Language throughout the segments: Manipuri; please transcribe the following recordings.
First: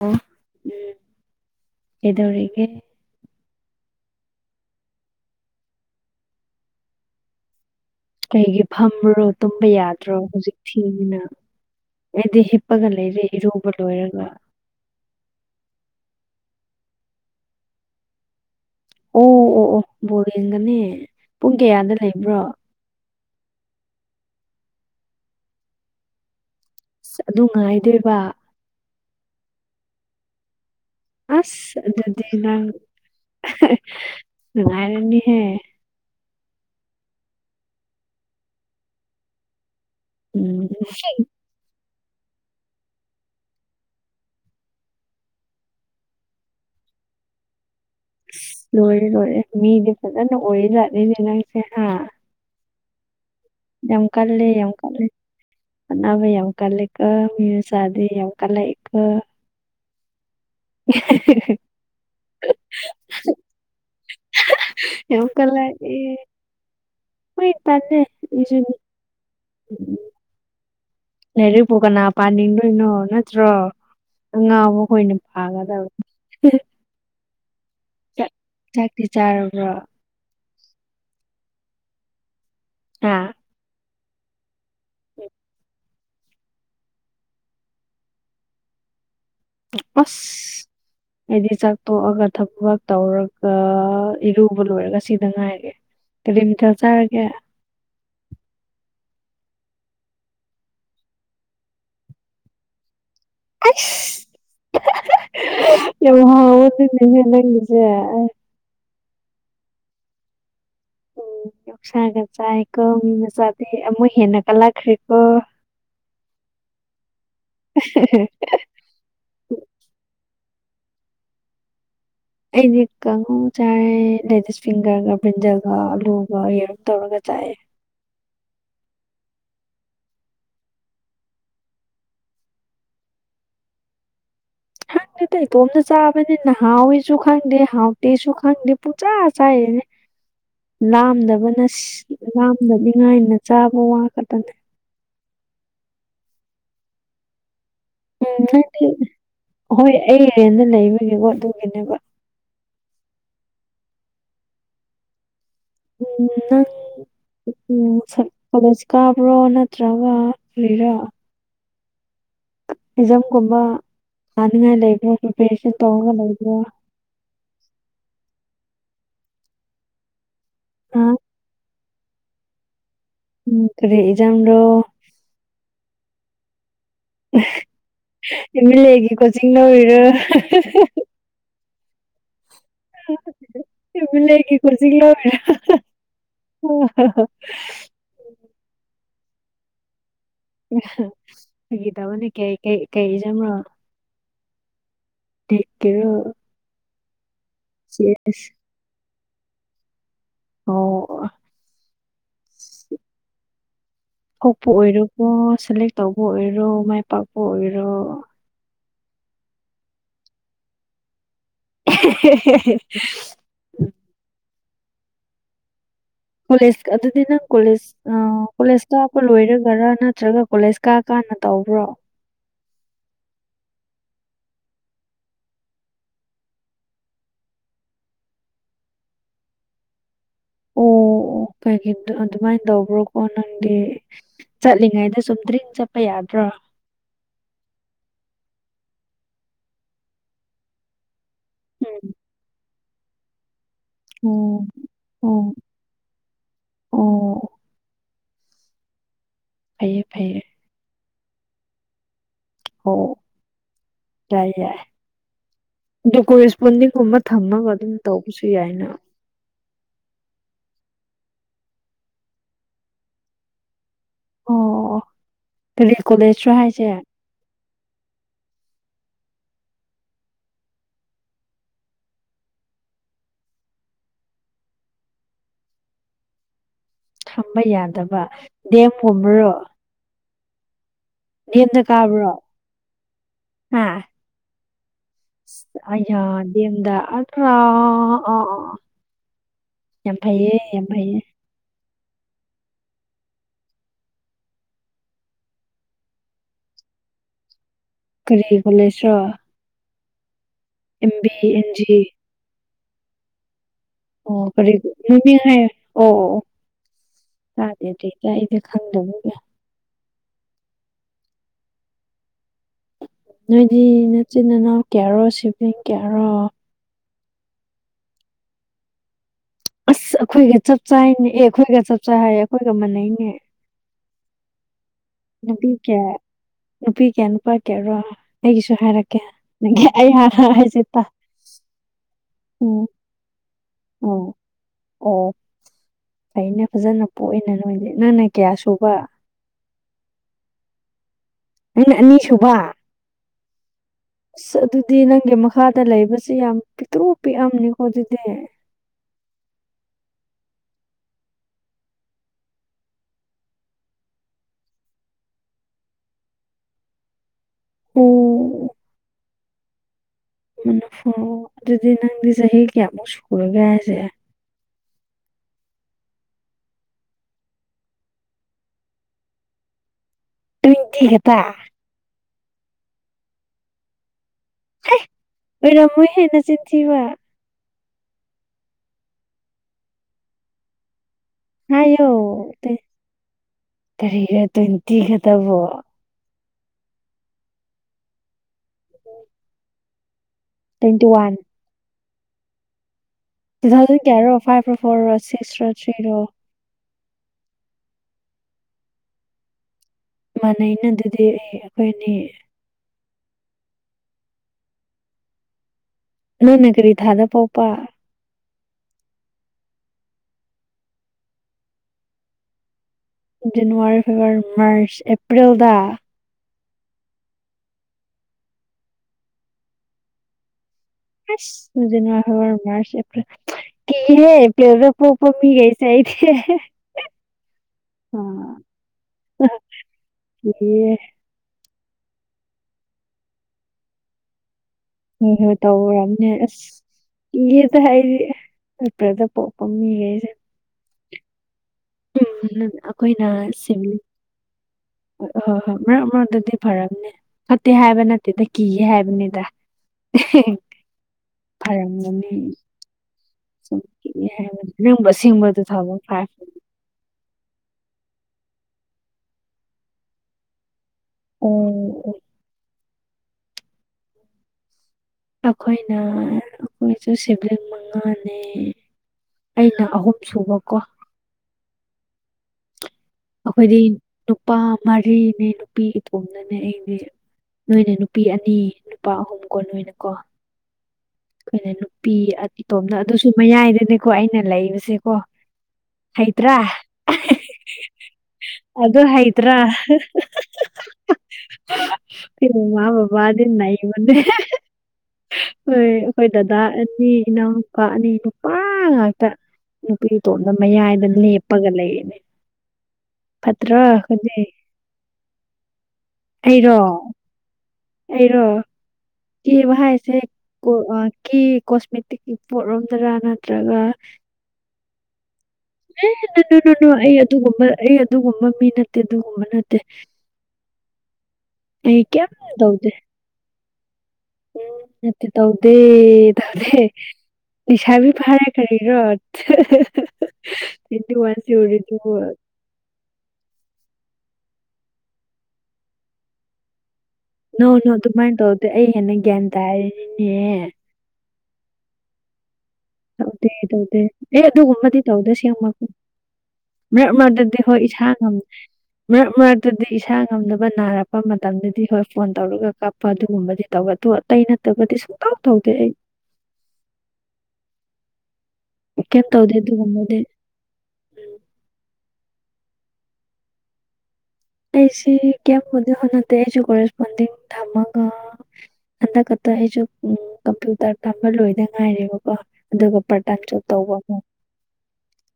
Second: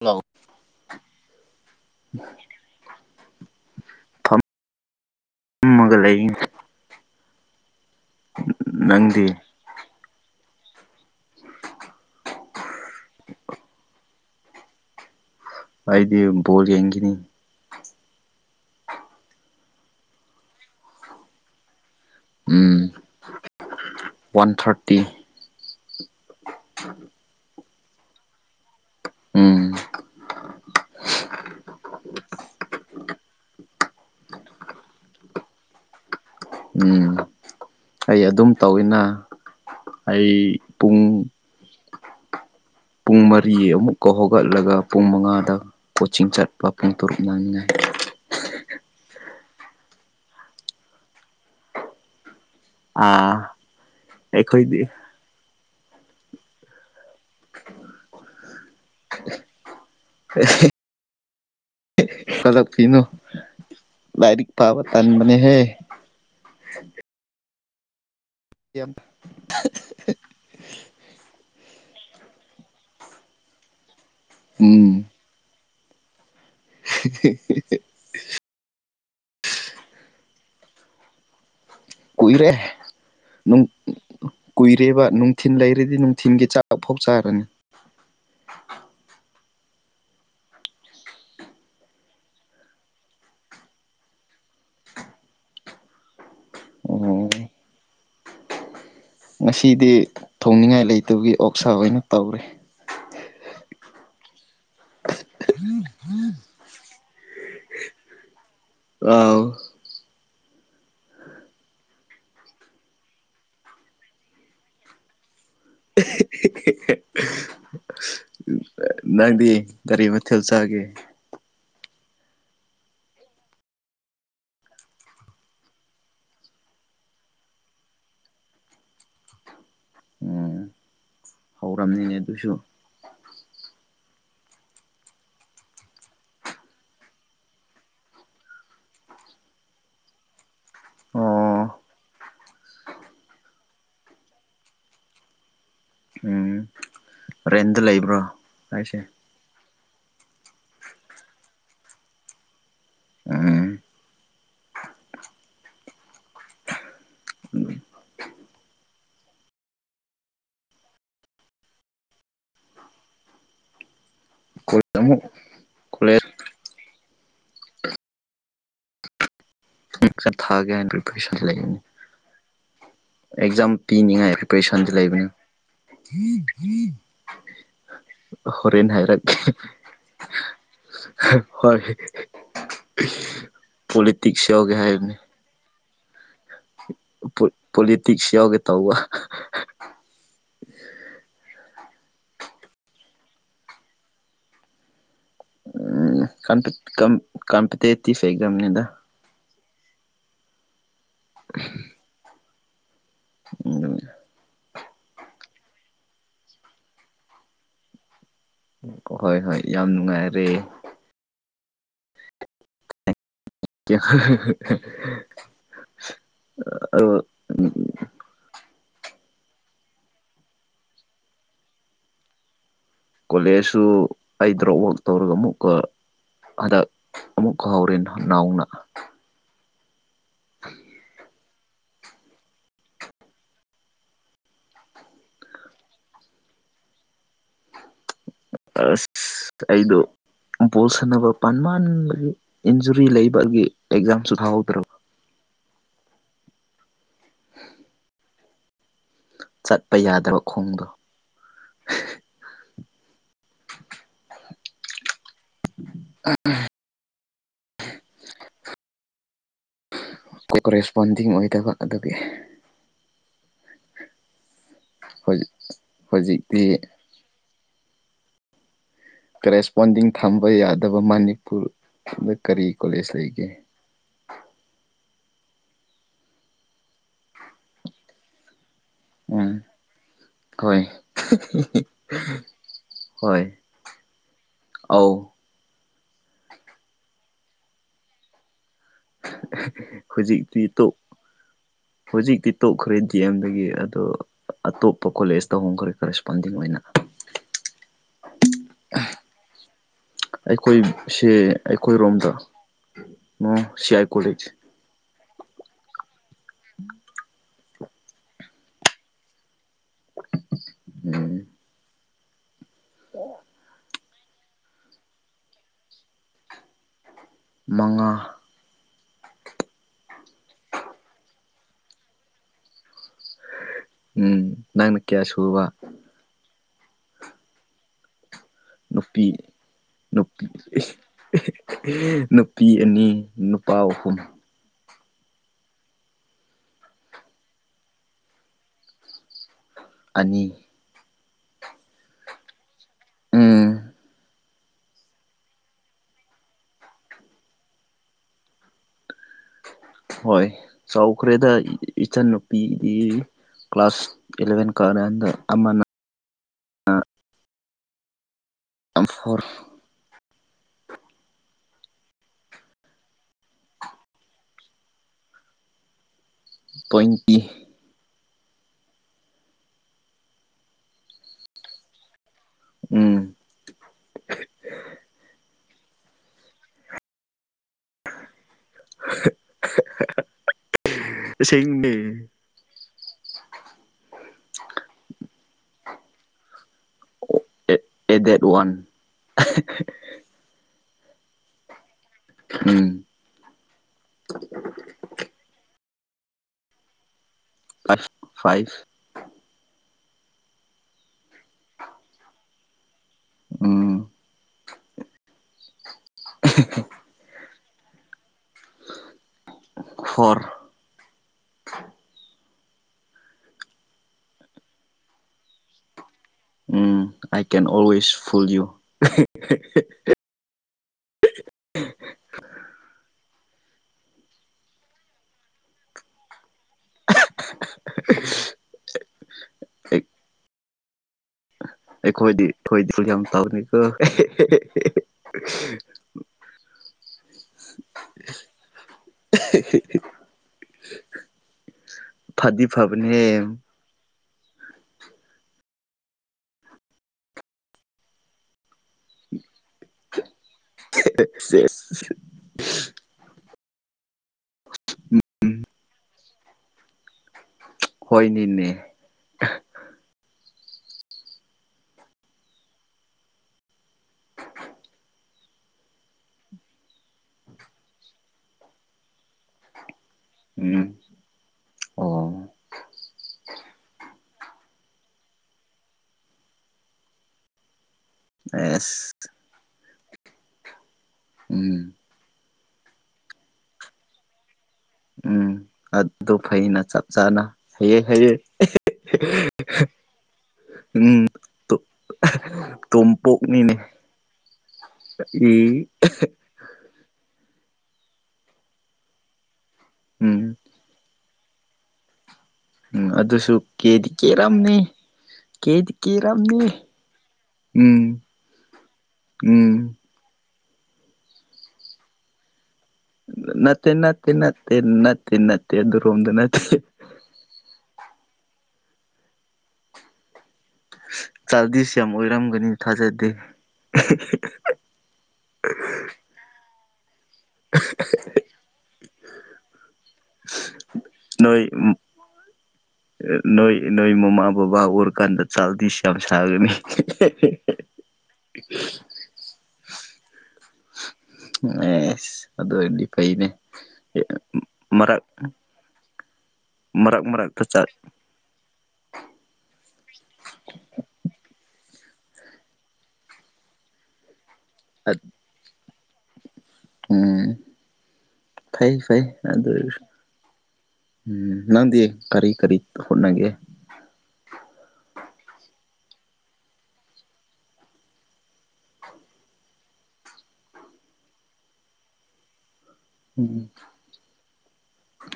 ꯍꯜꯂꯣ ꯏꯧꯔꯒ ꯃꯒ ꯂꯩ ꯀꯩꯒꯤ ꯐꯝꯃ꯭ꯔꯣ ꯅꯪꯗꯤ ꯇꯨꯝꯕ ꯌꯥꯗ꯭ꯔꯣ ꯍꯧꯖꯤꯛ ꯊꯤꯅꯤꯅ ꯑꯩꯗꯤ ꯐꯒ ꯂꯩꯔꯦ ꯏꯔꯨꯕ ꯂꯣꯏꯔꯒ ꯑꯩꯗꯤ ꯕꯣꯜ ꯌꯦꯡꯈꯤꯅꯤ ꯑꯣ ꯑꯣ ꯑꯣ ꯕꯣꯔꯦꯟꯒꯅꯤ ꯄꯨꯡ ꯀꯌꯥꯗ ꯂꯩꯕ꯭ꯔꯣ ꯎꯝ ꯋꯥꯟ ꯊꯥꯔꯇꯤ ꯑꯁ ꯑꯗꯨꯅꯨꯡꯉꯥꯏꯗꯣꯏꯕ ꯎꯝ ꯑꯁ ꯑꯗꯨꯗꯤꯅ ꯅꯥꯥꯏꯔꯅꯤ ꯍꯦ ꯎꯝ ꯑꯩ ꯑꯗꯨꯝ ꯇꯧꯅ ꯑꯩ ꯎꯝ ꯄꯨꯡ ꯄꯨꯡ ꯃꯔꯤ ꯑꯃꯨꯛꯀ ꯍꯧꯒꯠꯂꯒ ꯄꯨꯡ ꯃꯉꯥꯗ ꯄꯣꯆꯤꯡ ꯆꯠꯄ ꯄꯨꯡ ꯇꯔꯨꯛ ꯅꯥꯅꯤꯡꯉꯥꯏ ꯂꯣꯏꯔꯦ ꯂꯣꯏꯔꯦ ꯃꯤꯗꯤ ꯐꯖꯅ ꯑꯣꯏ ꯂꯥꯅꯤꯅꯦꯅꯁꯦ ꯍꯥ ꯑꯥ ꯌꯥꯝꯝ ꯀꯥꯟꯂꯦ ꯌꯥꯝꯦꯝ ꯑꯩꯈꯣꯏꯗꯤ ꯀꯥꯟꯂꯦ ꯅꯕ ꯌꯥꯝ ꯀꯥ ꯂꯩ ꯀ ꯃꯁꯗꯤꯦ ꯌꯥꯝ ꯀ ꯂꯩ ꯀ ꯍ ꯁꯤ ꯆꯖ ꯀꯅꯣ ꯂꯥꯏꯔꯤꯛ ꯄꯕ ꯇꯥꯟ ꯌꯥꯝ ꯃꯅꯤ ꯍꯦ ꯑꯩꯣꯏ ꯇꯅꯦꯦ ꯦꯝ ꯂꯥꯏꯔꯤꯛꯄꯨ ꯀꯅꯥ ꯄꯥꯅꯤꯡꯗꯣꯏꯅꯣ ꯅꯠꯇ꯭ꯔꯣ ꯎꯝ ꯑꯉꯥꯡꯕꯣꯏꯅ ꯐꯥꯒꯗꯕ [inaudible] ꯆꯥꯛꯔꯤ ꯆꯔ ꯀꯨꯏꯔꯦ ꯑꯥ ꯅꯨꯡ ꯀꯨꯏꯔꯦꯕ ꯅꯨꯡꯊꯤꯜ ꯂꯩꯔꯗꯤ ꯅꯨꯡ ꯊꯤꯝꯒꯤ ꯆꯥ ꯐꯥꯎ ꯆꯥꯔꯅꯤ ꯑꯁ ꯑꯩꯗꯤ ꯆꯥꯛꯇꯣꯛꯑꯒ ꯊꯕꯛ ꯇꯧꯔꯒ ꯏꯔꯨꯕ ꯂꯣꯏꯔꯒ ꯁꯤꯗ ꯉꯥꯏꯔꯦ ꯀꯤꯂꯤꯣꯃꯤꯇꯔ ꯆꯥꯔꯒꯦ ꯑꯣ ꯉꯁꯤꯗꯤ ꯊꯣꯡꯅꯤꯡꯉꯥꯏ ꯂꯩꯇꯕꯒꯤ ꯑꯣꯛꯁꯥ ꯑꯣꯏꯅ ꯇꯧꯔꯤꯦ ꯑ ꯂꯩꯖꯦ ꯑꯥꯎ ꯎ ꯌꯎꯁꯥꯒ ꯆꯥꯏꯀꯣ ꯃꯤ ꯃꯆꯥꯗ ꯑꯃꯨꯛ ꯍꯦꯟꯅ ꯀꯜꯂꯛꯈ꯭ꯔꯦꯀꯣ [inaudible] [inaudible] ꯖꯒꯦ ꯑꯩꯗꯤ ꯀꯥꯡꯉꯨ ꯆꯥꯔꯦ ꯂꯦꯗꯤꯁ ꯐꯤꯡꯒꯔꯒ ꯕ꯭ꯔꯤꯟꯖꯜꯒ ꯑꯂꯨꯒ ꯌꯦꯔꯨꯝ ꯇꯧꯔꯒ ꯆꯌꯦ ꯎꯝ ꯍꯧꯔꯝꯅꯤꯅꯦ ꯑꯗꯨꯁꯨ ꯍ ꯏꯇꯣꯝꯇ ꯆꯥꯕꯅꯤ ꯅꯍꯥꯏꯁꯨ ꯈꯪꯗꯦ ꯍꯥꯎꯇꯦꯁꯨ ꯈꯪꯗꯦ ꯄꯨꯆꯥꯥ ꯆꯥꯏꯌꯦꯅꯦ ꯂꯥꯝꯗꯕꯅ ꯑꯣ ꯂꯥꯝꯗꯅꯤꯉꯥꯏꯅ ꯆꯥꯕ ꯋꯥꯈꯛꯇꯅꯦ ꯎꯝ ꯔꯦꯟꯗ ꯂꯩꯕ꯭ꯔꯣ ꯎꯝ ꯅꯪꯗꯤ ꯍꯥꯏꯁꯦ ꯍꯣꯏ ꯑꯩ ꯍꯔꯦꯟꯗ ꯂꯩꯕꯒꯤꯀꯣ ꯑꯗꯨꯒꯤꯅꯦꯕ ꯎꯝ ꯎꯝ ꯎꯝ ꯀꯗꯁ ꯀꯥꯕ꯭ꯔꯣ ꯅꯠꯇ꯭ꯔꯒ ꯂꯩꯔꯣ ꯑꯦꯛꯖꯥꯝꯒꯨꯝꯕ ꯊꯥꯅꯤꯡꯉꯥꯏ ꯀꯣꯂꯦꯖ ꯂꯩꯕ꯭ꯔꯣ ꯑꯃꯨꯛ ꯄ꯭ꯔꯤꯄꯦꯔꯦꯁꯟ ꯇꯧꯔꯒ ꯀꯣꯂꯦꯖ ꯂꯩꯕ꯭ꯔꯣ [inaudible] ꯊꯥꯒꯦ ꯍꯥꯏꯅ ꯍꯥ ꯄ꯭ꯔꯤꯄꯦꯔꯦꯁꯟ ꯂꯩꯅꯤ ꯎꯝ ꯑꯦꯛꯖꯥꯝ ꯀꯔꯤ ꯄꯤꯅꯤꯡꯉꯥꯏ ꯑꯦꯛꯖꯥꯝꯔꯣ ꯄ꯭ꯔꯤꯄꯔꯦꯁꯟꯗꯤ ꯂꯩꯕꯅꯤ ꯑꯦꯝ ꯑꯦꯜ ꯍꯔꯦꯟ ꯑꯦꯒꯤ ꯅꯥꯏꯔꯒ ꯀꯣꯆꯤꯡ ꯂꯧꯔꯤꯔꯣ ꯍꯣꯏ ꯂ ꯄꯣꯂꯤꯇꯤꯛꯁ ꯌꯥꯎꯒꯦ ꯀꯁꯤ ꯍꯥꯏꯕꯅꯤ ꯄꯣꯂꯤꯇꯤꯛꯁ ꯌꯥꯎꯒꯦ ꯇꯧꯕꯧꯕ ꯐꯗꯕꯅꯤ ꯀꯩꯩ ꯀꯩ ꯆ꯭ꯔꯣ q ꯀꯝ ꯀꯝꯄꯇꯤ ꯐꯦꯦꯛꯒꯝꯅꯤꯗ ꯑꯣ [inaudible] ꯎ ꯀꯣꯛꯄ ꯑꯣꯏꯔꯕꯣ ꯁꯦꯂꯦꯛ ꯇꯧꯕ ꯑꯣꯏꯔꯣ ꯃꯥꯏ ꯄꯥꯛꯄ ꯑꯣꯏꯔꯣ ꯍꯣꯏ ꯍꯣꯏ ꯌꯥꯝ ꯅꯨꯡꯉꯥꯏꯔꯦ [inaudible] ꯀ ꯀꯣꯂꯦꯁ ꯑꯗꯨꯗꯤꯪ ꯀꯣꯂꯦꯁ ꯑ ꯀꯣꯂꯦꯁ ꯇꯥꯛꯄ ꯂꯣꯏꯔꯒꯔꯥ ꯅꯠꯇ꯭ꯔꯒ ꯀꯣꯂꯦꯖ ꯀꯛ ꯀꯥꯟꯅ ꯇꯧꯕ꯭ꯔꯣ ꯀꯣꯂꯦꯖꯁꯨ ꯑꯩ ꯗ꯭ꯔꯣꯞ ꯋꯥꯛ ꯇꯧꯔꯒ ꯑꯃꯨꯛꯀ ꯑꯗ ꯑꯃꯨꯛꯀ ꯍꯥꯎꯦꯟ ꯅꯅꯥꯎꯅ ꯑꯣ ꯀꯩꯒꯤ ꯑꯗꯨꯃꯥꯏꯅ ꯇꯧꯕ꯭ꯔꯣꯀꯣ ꯅꯪꯗꯤ ꯆꯠꯂꯤꯉꯩꯗ ꯆꯨꯝꯗ꯭ꯔꯤꯡ ꯆꯠꯄ ꯌꯥꯗ꯭ꯔꯣ ꯑꯁ ꯑꯩꯗꯣ ꯕꯣꯜ ꯁꯥꯟꯅꯕ ꯄꯥꯟ ꯃꯥꯟꯕꯒꯤ ꯏꯟꯖꯨꯔꯤ ꯂꯩꯕꯒꯤ ꯑꯦꯛꯖꯥꯝꯁꯨ ꯎꯝ ꯊꯥꯍꯧꯗ꯭ꯔꯕ ꯑꯣ ꯑꯣ ꯑꯣ ꯆꯠꯄ ꯐꯩꯌꯦ ꯐꯩꯌꯦ ꯌꯥꯗ꯭ꯔꯕ ꯈꯣꯡꯗꯣ ꯍ ꯇꯏ ꯀꯨꯋꯁꯄꯟꯅꯤ ꯍꯨ ꯊꯝꯃꯒ ꯑꯗꯨꯝ ꯇꯧꯕꯁꯨ ꯌꯥꯏꯅ ꯀꯣꯔꯦꯁꯄꯣꯟꯗꯤꯡ ꯑꯣꯏꯗꯕ ꯑꯗꯨꯒꯤ ꯖꯤ ꯑꯣ ꯀꯔꯤ ꯀꯣꯂꯦꯖꯁꯨ ꯍꯧꯖꯤꯛꯇꯤ ꯍꯥꯏꯁꯦ ꯀꯔꯦꯁꯄꯣꯟꯗꯤꯡ ꯊꯝꯕ ꯌꯥꯗꯕ ꯃꯅꯤꯄꯨꯔꯗ ꯀꯔꯤ ꯀꯣꯂꯦꯖ ꯂꯩꯒꯦ [inaudible] ꯊꯝꯕ ꯌꯥꯗꯕ ꯗꯦꯝ ꯄꯣꯃꯨꯔꯣ ꯎꯝ ꯍꯣꯏ ꯅ ꯀꯥꯕ꯭ꯔꯣ ꯍꯣꯏ ꯍꯥ ꯑꯧ ꯑꯗ ꯑꯗ꯭ꯔ ꯑ ꯌꯥꯝ ꯐꯥꯏꯌꯦ ꯍꯧꯖꯤꯛꯇꯤ ꯌꯥꯝ ꯇꯣꯛ ꯐꯩꯌꯦꯦ ꯍꯧꯖꯤꯛꯇꯤ ꯇꯣꯛꯈ꯭ꯔꯦ ꯗꯤ ꯑꯦꯝꯗꯒꯤ ꯑꯗꯣ ꯑꯇꯣꯞꯄ ꯀꯣꯂꯦꯖ ꯇ ꯍꯣꯡꯈ꯭ꯔꯦ ꯀꯔꯦꯁꯄꯣꯟꯗꯤꯡ ꯑꯣꯏꯅ ꯀꯔꯤ ꯀꯂꯦꯁ꯭ꯔꯣ ꯑꯩꯈꯣꯏꯁꯦ ꯖꯤ ꯑꯩꯈꯣꯏꯔꯣꯝꯗ ꯁꯤ ꯑꯥꯏ ꯑꯣ ꯀꯣꯂꯦꯖ ꯈꯔꯤ ꯃꯃꯤ ꯍꯥꯏ ꯑꯣ ꯑꯗꯨꯗꯩꯗ ꯑꯩꯁꯦ ꯈꯪꯗꯕꯒ ꯎꯝ ꯅꯣꯏꯗꯤ ꯅꯆꯤꯟ ꯏꯅꯥꯎ ꯀꯌꯥꯔꯣ ꯁꯤꯕꯂꯤꯡ ꯀꯌꯥꯔꯣ ꯃꯉꯥ ꯑꯁ ꯑꯩꯈꯣꯏꯒ ꯆꯞ ꯆꯥꯅꯦ ꯑꯦ ꯑꯩꯈꯣꯏꯒ ꯆꯞ ꯆꯥ ꯍꯥꯏꯌꯦ ꯑꯩꯈꯣꯏꯒ ꯃꯥꯟꯅꯩꯅꯦ ꯎꯝ ꯅꯪꯅ ꯀꯌꯥ ꯅꯨꯄꯤ ꯁꯨꯕ ꯀꯌꯥ ꯅꯨꯄꯤ ꯀꯌꯥ ꯅꯨꯄꯥ ꯀꯌꯥꯔꯣ ꯑꯩꯒꯤꯁꯨ ꯍꯥꯏꯔꯛꯀꯦ ꯅꯨꯄꯤ ꯅꯪ ꯑꯩ ꯅꯨꯄꯤ ꯍꯥꯏꯁꯦ ꯇ ꯅꯨꯄꯤ ꯑꯅꯤ ꯅꯨꯄꯥ ꯑꯍꯨꯝ ꯑꯣ ꯑꯣ ꯑꯩꯅ ꯐꯖꯅ ꯄꯣꯛꯏꯅ ꯂꯣꯏ ꯅꯪꯅ ꯀꯌꯥ ꯁꯨꯕ ꯑꯅꯤ ꯑꯩꯅ ꯑꯅꯤꯁꯨꯕ ꯎꯝ ꯑꯁ ꯑꯗꯨꯗꯤ ꯅꯪꯒꯤ ꯃꯈꯥꯗ ꯂꯩꯕꯁꯦ ꯌꯥꯝ ꯄꯤꯛꯇꯨ ꯄꯤꯛꯑꯝꯅꯤꯀꯣ ꯑꯗꯨꯗꯤ [inaudible] ꯍꯣꯏ ꯆꯥꯎꯈ꯭ꯔꯦꯗ ꯏꯆꯟꯟꯅꯨꯄꯤꯗꯤ ꯀ꯭ꯂꯥꯁꯥꯁ ꯑꯦꯂꯕꯦꯟ ꯀꯔꯗ ꯑꯃꯅ ꯎꯝ ꯅꯝ ꯐꯣꯔ ꯃꯅꯐ ꯑꯗꯨꯗꯤ ꯅꯪꯗꯤ ꯆꯍꯤ ꯀꯌꯥꯃꯨꯛ ꯁꯨꯔꯒꯦ ꯍꯥꯏꯁꯦ ꯇꯨꯋꯦꯟꯇꯤ ꯇꯨꯋꯦꯟꯇꯤ ꯈꯛꯇꯥ ꯎꯝ ꯍꯦꯢ ꯑꯣꯏꯔꯝꯃꯣꯏ ꯍꯦ ꯅꯆꯤꯟꯊꯤꯕ [inaudible] [inaudible] ꯍꯥꯏꯌꯣ ꯀꯔꯤꯔ ꯇ꯭ꯋꯦꯟꯇꯤꯒꯗꯕꯣ ꯑꯦꯗꯠ one [unintelligible] twenty one um two thousand ꯀꯌꯥꯔꯣ ꯐꯥꯏꯚ ꯔꯣ ꯐꯣꯔꯣ ꯁꯤꯛꯁ ꯔꯣ ꯊ꯭ꯔꯤ ꯔꯣ ꯐꯥꯏꯚ ꯃꯅꯩꯅ ꯑꯗꯨꯗꯤ ꯑꯩ ꯑꯩꯈꯣꯏ ꯑꯅꯤ ꯎꯝ ꯅꯪꯅ ꯀꯔꯤ ꯊꯥꯗ ꯄꯣꯄ ꯐꯣꯔ ꯖꯅꯨꯋꯥꯔꯤ ꯐꯦꯕ꯭ꯔꯨꯋꯥꯔꯤ ꯃꯥꯔꯆ ꯑꯦꯄ꯭ꯔꯤꯜꯗ um I can always full you ꯑꯅ ꯑꯚꯕꯔ ꯃꯥꯁ ꯑꯦꯄ꯭ꯔ [unintelligible] [unintelligible] [inaudible] ꯍ ꯑꯩꯈꯣꯏꯗꯤ ꯊꯣꯏꯗꯤ ꯌꯥꯝ ꯇꯧꯅꯤꯀꯣ ꯍꯣꯏ ꯍꯣꯏ ꯇꯧꯔꯝꯅꯦ ꯑꯁ ꯀꯤꯌꯦꯗ ꯑꯩꯗꯤ ꯗꯣꯛꯇꯔꯗ ꯄꯣꯛꯄ ꯃꯤꯒꯩꯁꯦ ꯎ ꯐꯗꯤ ꯎ ꯐꯕꯅꯦ ꯑꯩꯈꯣꯏꯅ ꯁꯤꯂꯤ ꯍꯣꯏ ꯍꯣꯏ ꯃꯔꯛ ꯃꯔꯛ ꯐꯔꯝꯅꯦ ꯐꯠꯇꯦ ꯍꯥꯏꯕ ꯅꯠꯇꯦꯗ ꯀꯤꯌꯦ ꯍꯥꯏꯕꯅꯤꯗ ꯁꯦꯁ ꯐꯔꯝꯒꯅꯤ ꯅꯪꯕꯨ ꯑꯁꯦꯡꯕ ꯇꯨꯊꯥꯎꯖꯟ ꯐꯥꯢꯐ ꯍꯣꯢꯅꯤꯅꯦ ꯑꯣ ꯑꯣ ꯑꯩꯈꯣꯏꯅ ꯑꯩꯈꯣꯏꯁꯨ ꯁꯤꯕꯤꯂꯤꯡ ꯃꯉꯥꯅꯦ ꯑꯩꯅ ꯑꯍꯨꯝ ꯁꯨꯕ ꯀꯣ ꯎꯝ ꯑꯣ ꯅꯨꯄꯥ ꯃꯔꯤꯅꯦ ꯅꯨꯄꯤꯇꯣꯝꯅꯅꯦ ꯑꯩꯗꯤ ꯅꯣꯏꯅ ꯅꯨꯄꯤ ꯑꯅꯤ ꯅꯨꯄꯥ ꯑꯦꯁ ꯑꯍꯨꯝ ꯀꯣꯟ ꯑꯣꯏꯅꯀꯣ ꯑꯩꯈꯣꯏꯅ ꯎꯝ ꯅꯨꯄꯤ ꯏꯇꯣꯝꯗ ꯑꯗꯨꯁꯨ ꯃꯌꯥꯏꯗꯅꯦꯀꯣ ꯑꯩꯅ ꯂꯩ ꯁꯦꯀꯣ ꯎꯝ ꯑꯗꯨ ꯍꯩꯇ꯭ꯔꯥ ꯐꯩꯅ ꯆꯞ ꯆꯥꯅ ꯍꯩꯌꯦ ꯍꯩꯌꯦ ꯑꯗꯣ ꯍꯩꯗ꯭ꯔꯥ ꯎꯝ ꯃꯥꯃ ꯕꯕꯥꯗꯤ ꯇꯣꯝꯄꯣꯛꯅꯤꯅꯦ ꯅꯩꯕꯅꯦ ꯍꯣꯏ ꯏ ꯑꯩꯈꯣꯏ ꯗꯗꯥ ꯑꯅꯤ ꯏꯅꯥꯎ ꯀ ꯑꯅꯤ ꯅꯨꯄꯥ ꯉꯥꯛꯇ ꯅꯨꯄꯤꯇꯣꯝꯗ ꯎꯝ ꯃꯌꯥꯏꯗ ꯂꯦꯞꯄꯒ ꯂꯩꯔꯅꯦ ꯎꯝ ꯑꯗꯨꯁꯨ ꯀꯦꯗꯤ ꯀꯦꯔꯝꯅꯤ ꯀꯦꯗꯤ ꯀꯦꯔꯝꯅꯤ ꯑꯩꯔꯣ ꯎꯝ ꯑꯩꯔꯣ ꯀꯦꯕ ꯎꯝ ꯍꯥꯏꯁꯦ ꯀꯦ ꯀꯣꯁꯃꯦꯇꯤꯛꯀꯤ ꯄꯣꯠꯔꯣ ꯭ꯔ ꯅꯠꯇ꯭ꯔꯒ ꯅꯠꯇꯦ ꯅꯠꯇꯦ ꯅꯠꯇꯦ ꯅꯠꯇꯦ ꯅꯠꯇꯦ ꯑꯗꯨꯔꯣꯝꯗ ꯅꯠꯇꯦ ꯅꯣꯅꯣꯅꯣꯅꯣ ꯑꯩ ꯑꯗꯨꯒꯨꯝꯕ ꯃꯤ ꯅꯠꯇꯦ ꯑꯗꯨꯒꯨꯝꯕ ꯅꯠꯇꯦ ꯆꯥꯢꯜꯗꯤꯁ ꯑꯩ ꯌꯥꯝ ꯀꯩꯝ ꯑꯣꯏꯔꯝꯒꯅꯤ ꯇꯧꯗꯦ ꯊꯥꯖꯗꯦ ꯎꯝ ꯃꯠꯇꯦ ꯇꯧꯗꯦ ꯇꯗꯦ ꯅꯤꯁꯥꯕꯤ ꯐꯥꯔꯦ ꯀꯔꯤꯔꯣ ꯇꯨꯢꯟꯇꯤ ꯋꯥꯟ ꯅꯣꯏ ꯁꯨꯔꯦ ꯍꯣꯏ ꯅꯣꯏ ꯅꯣꯏ ꯃꯃꯥ ꯕꯕꯥ ꯎꯔꯀꯥꯟꯗ ꯆꯥꯗꯤꯁ ꯌꯥꯝ ꯁꯥꯒꯅꯤ ꯅꯨꯅꯨ ꯑꯗꯨꯃꯥꯏꯅ ꯇꯧꯔꯗꯤꯦ ꯑꯩ ꯍꯦꯟꯅ ꯒ꯭ꯌꯥꯟ ꯇꯥꯔꯅꯦꯍ ꯁ ꯑꯗꯗꯤ ꯄꯥꯏꯩꯅ ꯇꯧꯗꯦ ꯇꯧꯗꯦ ꯑꯦ ꯑꯗꯨꯒꯨꯝꯕꯗꯤ ꯃꯔ ꯇꯧꯗꯦ ꯑꯁꯦꯡꯕ ꯃꯔꯛ ꯃꯔꯗꯗꯤ ꯍꯣꯏ ꯏꯁꯥ ꯉꯝ ꯃꯔꯛ ꯃꯔꯛꯇꯗꯤ ꯏꯁꯥ ꯉꯝꯅꯕ ꯅꯥꯔꯛꯄ ꯃꯇꯝꯗꯗꯤ ꯍꯣꯏ ꯐꯣꯟ ꯇꯧꯔꯒ ꯀꯥꯞꯄ ꯑꯗꯨꯒꯨꯝꯕꯗꯤ ꯇꯧꯋꯦ ꯑꯗꯨ ꯑꯇꯩꯩꯅ ꯇꯕꯨꯗꯤ ꯁꯨꯡꯇꯥꯎ ꯊꯧꯗꯦ ꯑꯩ ꯎꯝ ꯐꯩ ꯐꯩ ꯀꯩꯝ ꯇꯧꯗꯦ ꯑꯗꯨ ꯑꯗꯨꯒꯨꯝꯕꯗꯤ ꯎꯝ ꯅꯗꯤꯌꯦ ꯀꯔꯤ ꯀꯔꯤ ꯍꯣꯠꯅꯒꯦ ꯑꯩꯁꯤ ꯀꯌꯥ ꯃ ꯍꯗ ꯑꯩꯁꯨꯒꯔꯦꯁ ꯃꯗꯤ ꯊꯙꯃꯒ ꯍꯟꯗꯛꯀꯛꯇ ꯑꯩꯁꯨ ꯀꯝꯄ꯭ꯌꯨꯇꯔ ꯇꯝꯕ ꯂꯣꯏꯗ ꯉꯥꯏꯔꯦꯕꯀꯣ ꯑꯗꯨꯒ ꯄꯇꯥꯛꯁꯨ ꯎꯝ ꯇꯧꯕꯕꯨ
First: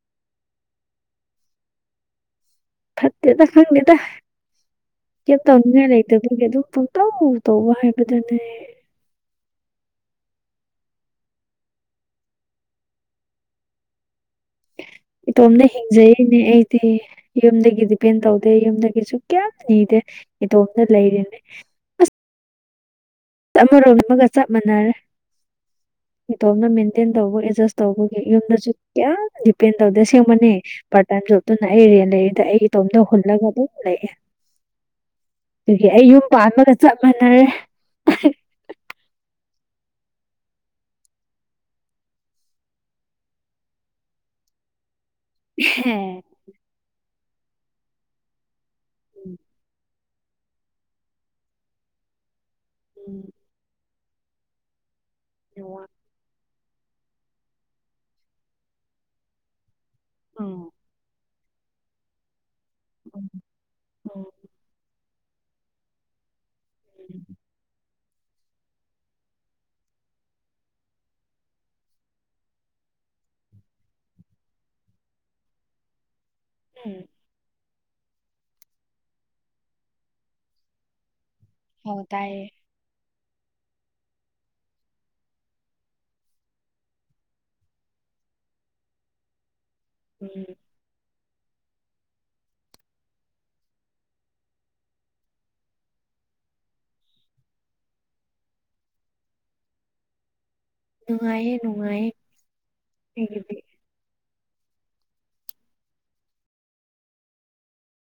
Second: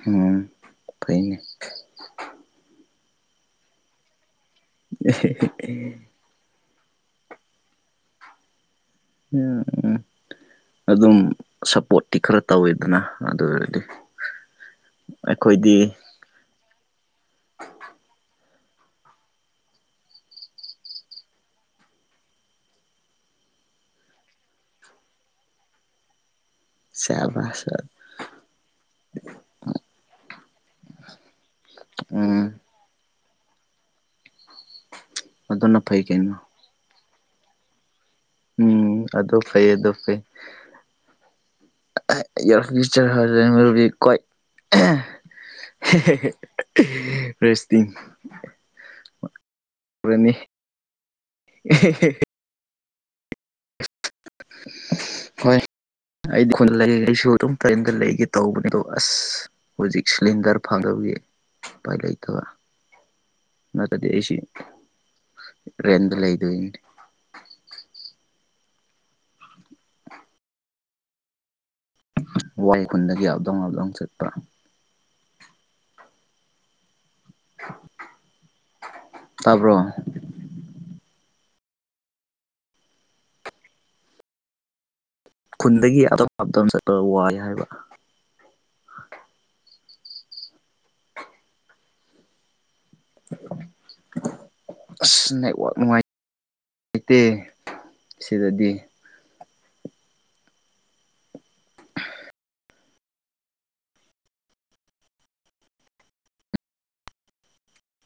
ꯎꯝ [inaudible] ꯐꯠꯇꯦꯗ ꯈꯪꯗꯦ ꯇ ꯀ ꯇꯉ ꯂꯩꯇ ꯐꯒꯦ ꯇ ꯇꯧꯇꯧ ꯑꯃꯨ ꯇꯧꯕ ꯍꯥꯏꯕꯗꯅꯦ ꯎꯝ ꯎꯝ ꯑꯗꯨꯝ ꯁꯞꯄꯣꯔꯠꯇꯤ ꯈꯔ ꯇꯧꯋꯤꯗꯅ ꯑꯗꯨ ꯑꯣꯏꯔꯗꯤ ꯏꯇꯣꯝꯇ ꯑꯩꯈꯣꯏꯗꯤ ꯍꯤꯡꯖꯩꯅꯦ ꯑꯩꯗꯤ ꯌꯨꯝꯗꯒꯤꯗꯤꯄꯦꯟ ꯇꯧꯗꯦ ꯑꯗ ꯌꯨꯝꯗꯒꯤꯁꯨ ꯀꯌꯥꯝ ꯅꯤꯗꯦ ꯏꯇꯣꯝꯅ ꯂꯩꯔꯤꯅꯦ ꯑ ꯆꯞꯃꯔꯣꯝ ꯑꯃꯒ ꯆꯞ ꯃꯥꯟꯅꯔꯦ ꯏꯇꯣꯝꯅ ꯃꯦꯟꯇꯦꯟ ꯇꯧꯕ ꯁꯦꯕꯥꯁ ꯑꯦꯗꯖꯁ ꯇꯧꯕꯒꯤ ꯌꯨꯝꯗꯁꯨ ꯀꯌꯥꯝ ꯗꯤꯄꯦꯟ ꯇꯧꯗꯦ ꯁꯦꯝꯕꯅꯦ ꯄꯥꯔꯇ ꯂꯣꯞꯇꯅ ꯑꯩ ꯔꯦꯟ ꯂꯩꯔꯤꯗ ꯎꯝ ꯑꯩꯒꯤ ꯇꯣꯝꯗ ꯍꯨꯂ ꯆꯂ ꯑꯗꯨꯝ ꯂꯩꯑꯦ ꯑꯗꯨꯅ ꯑꯗꯨꯒꯤ ꯐꯩ ꯑꯩ ꯌꯨꯝ ꯀꯩꯅꯣ ꯄꯥꯟꯕꯒ ꯆꯞ ꯃꯥꯟꯅꯔꯦ ꯎꯝ ꯑꯗꯨꯗꯣ ꯐꯩ ꯑꯗꯨꯗꯣ ꯐꯩ ꯌꯥꯔ ꯆꯔ ꯍꯕꯤ ꯀꯣꯏ ꯔꯦꯁꯇꯤꯟ ꯎꯝ ꯔꯦꯅꯤ ꯎꯝ ꯍꯣꯏ ꯑꯩꯗꯤ ꯑꯗꯨꯝꯝ ꯂꯩꯒꯦ ꯇꯧꯕꯅꯦ ꯑꯗꯣ ꯑꯁ ꯍꯧꯖꯤꯛ ꯁꯤꯂꯤꯟꯗꯔ ꯎꯝ ꯐꯪꯗꯧ ꯄꯂ ꯏ ꯀ ꯎꯝ ꯅꯇꯗꯤꯁꯤ ꯔ ꯑꯗꯨ ꯂꯩ ꯑꯗꯨ ꯎ ꯋꯥꯏ ꯈꯨꯟꯗꯒꯤ ꯑꯞꯗꯣꯡ ꯑꯞꯗꯣꯡ ꯆꯠꯄ꯭ꯔꯥ ꯎꯝ ꯇꯥꯔꯕꯣ ꯍ ꯇꯌꯦ ꯈꯨꯟꯗꯒꯤ ꯑꯇꯣꯞ ꯑꯇ ꯆꯠꯄ ꯋꯥꯏ ꯍꯥꯏꯕ ꯎꯝ ꯑꯁ ꯅꯦꯠꯋꯥꯛ ꯅꯨꯡꯉꯥꯏ ꯂꯩꯇꯦ ꯁꯤꯗꯗꯤ ꯅꯨꯡꯉꯥꯏꯌꯦ ꯅꯨꯡꯉꯥꯏꯌꯦ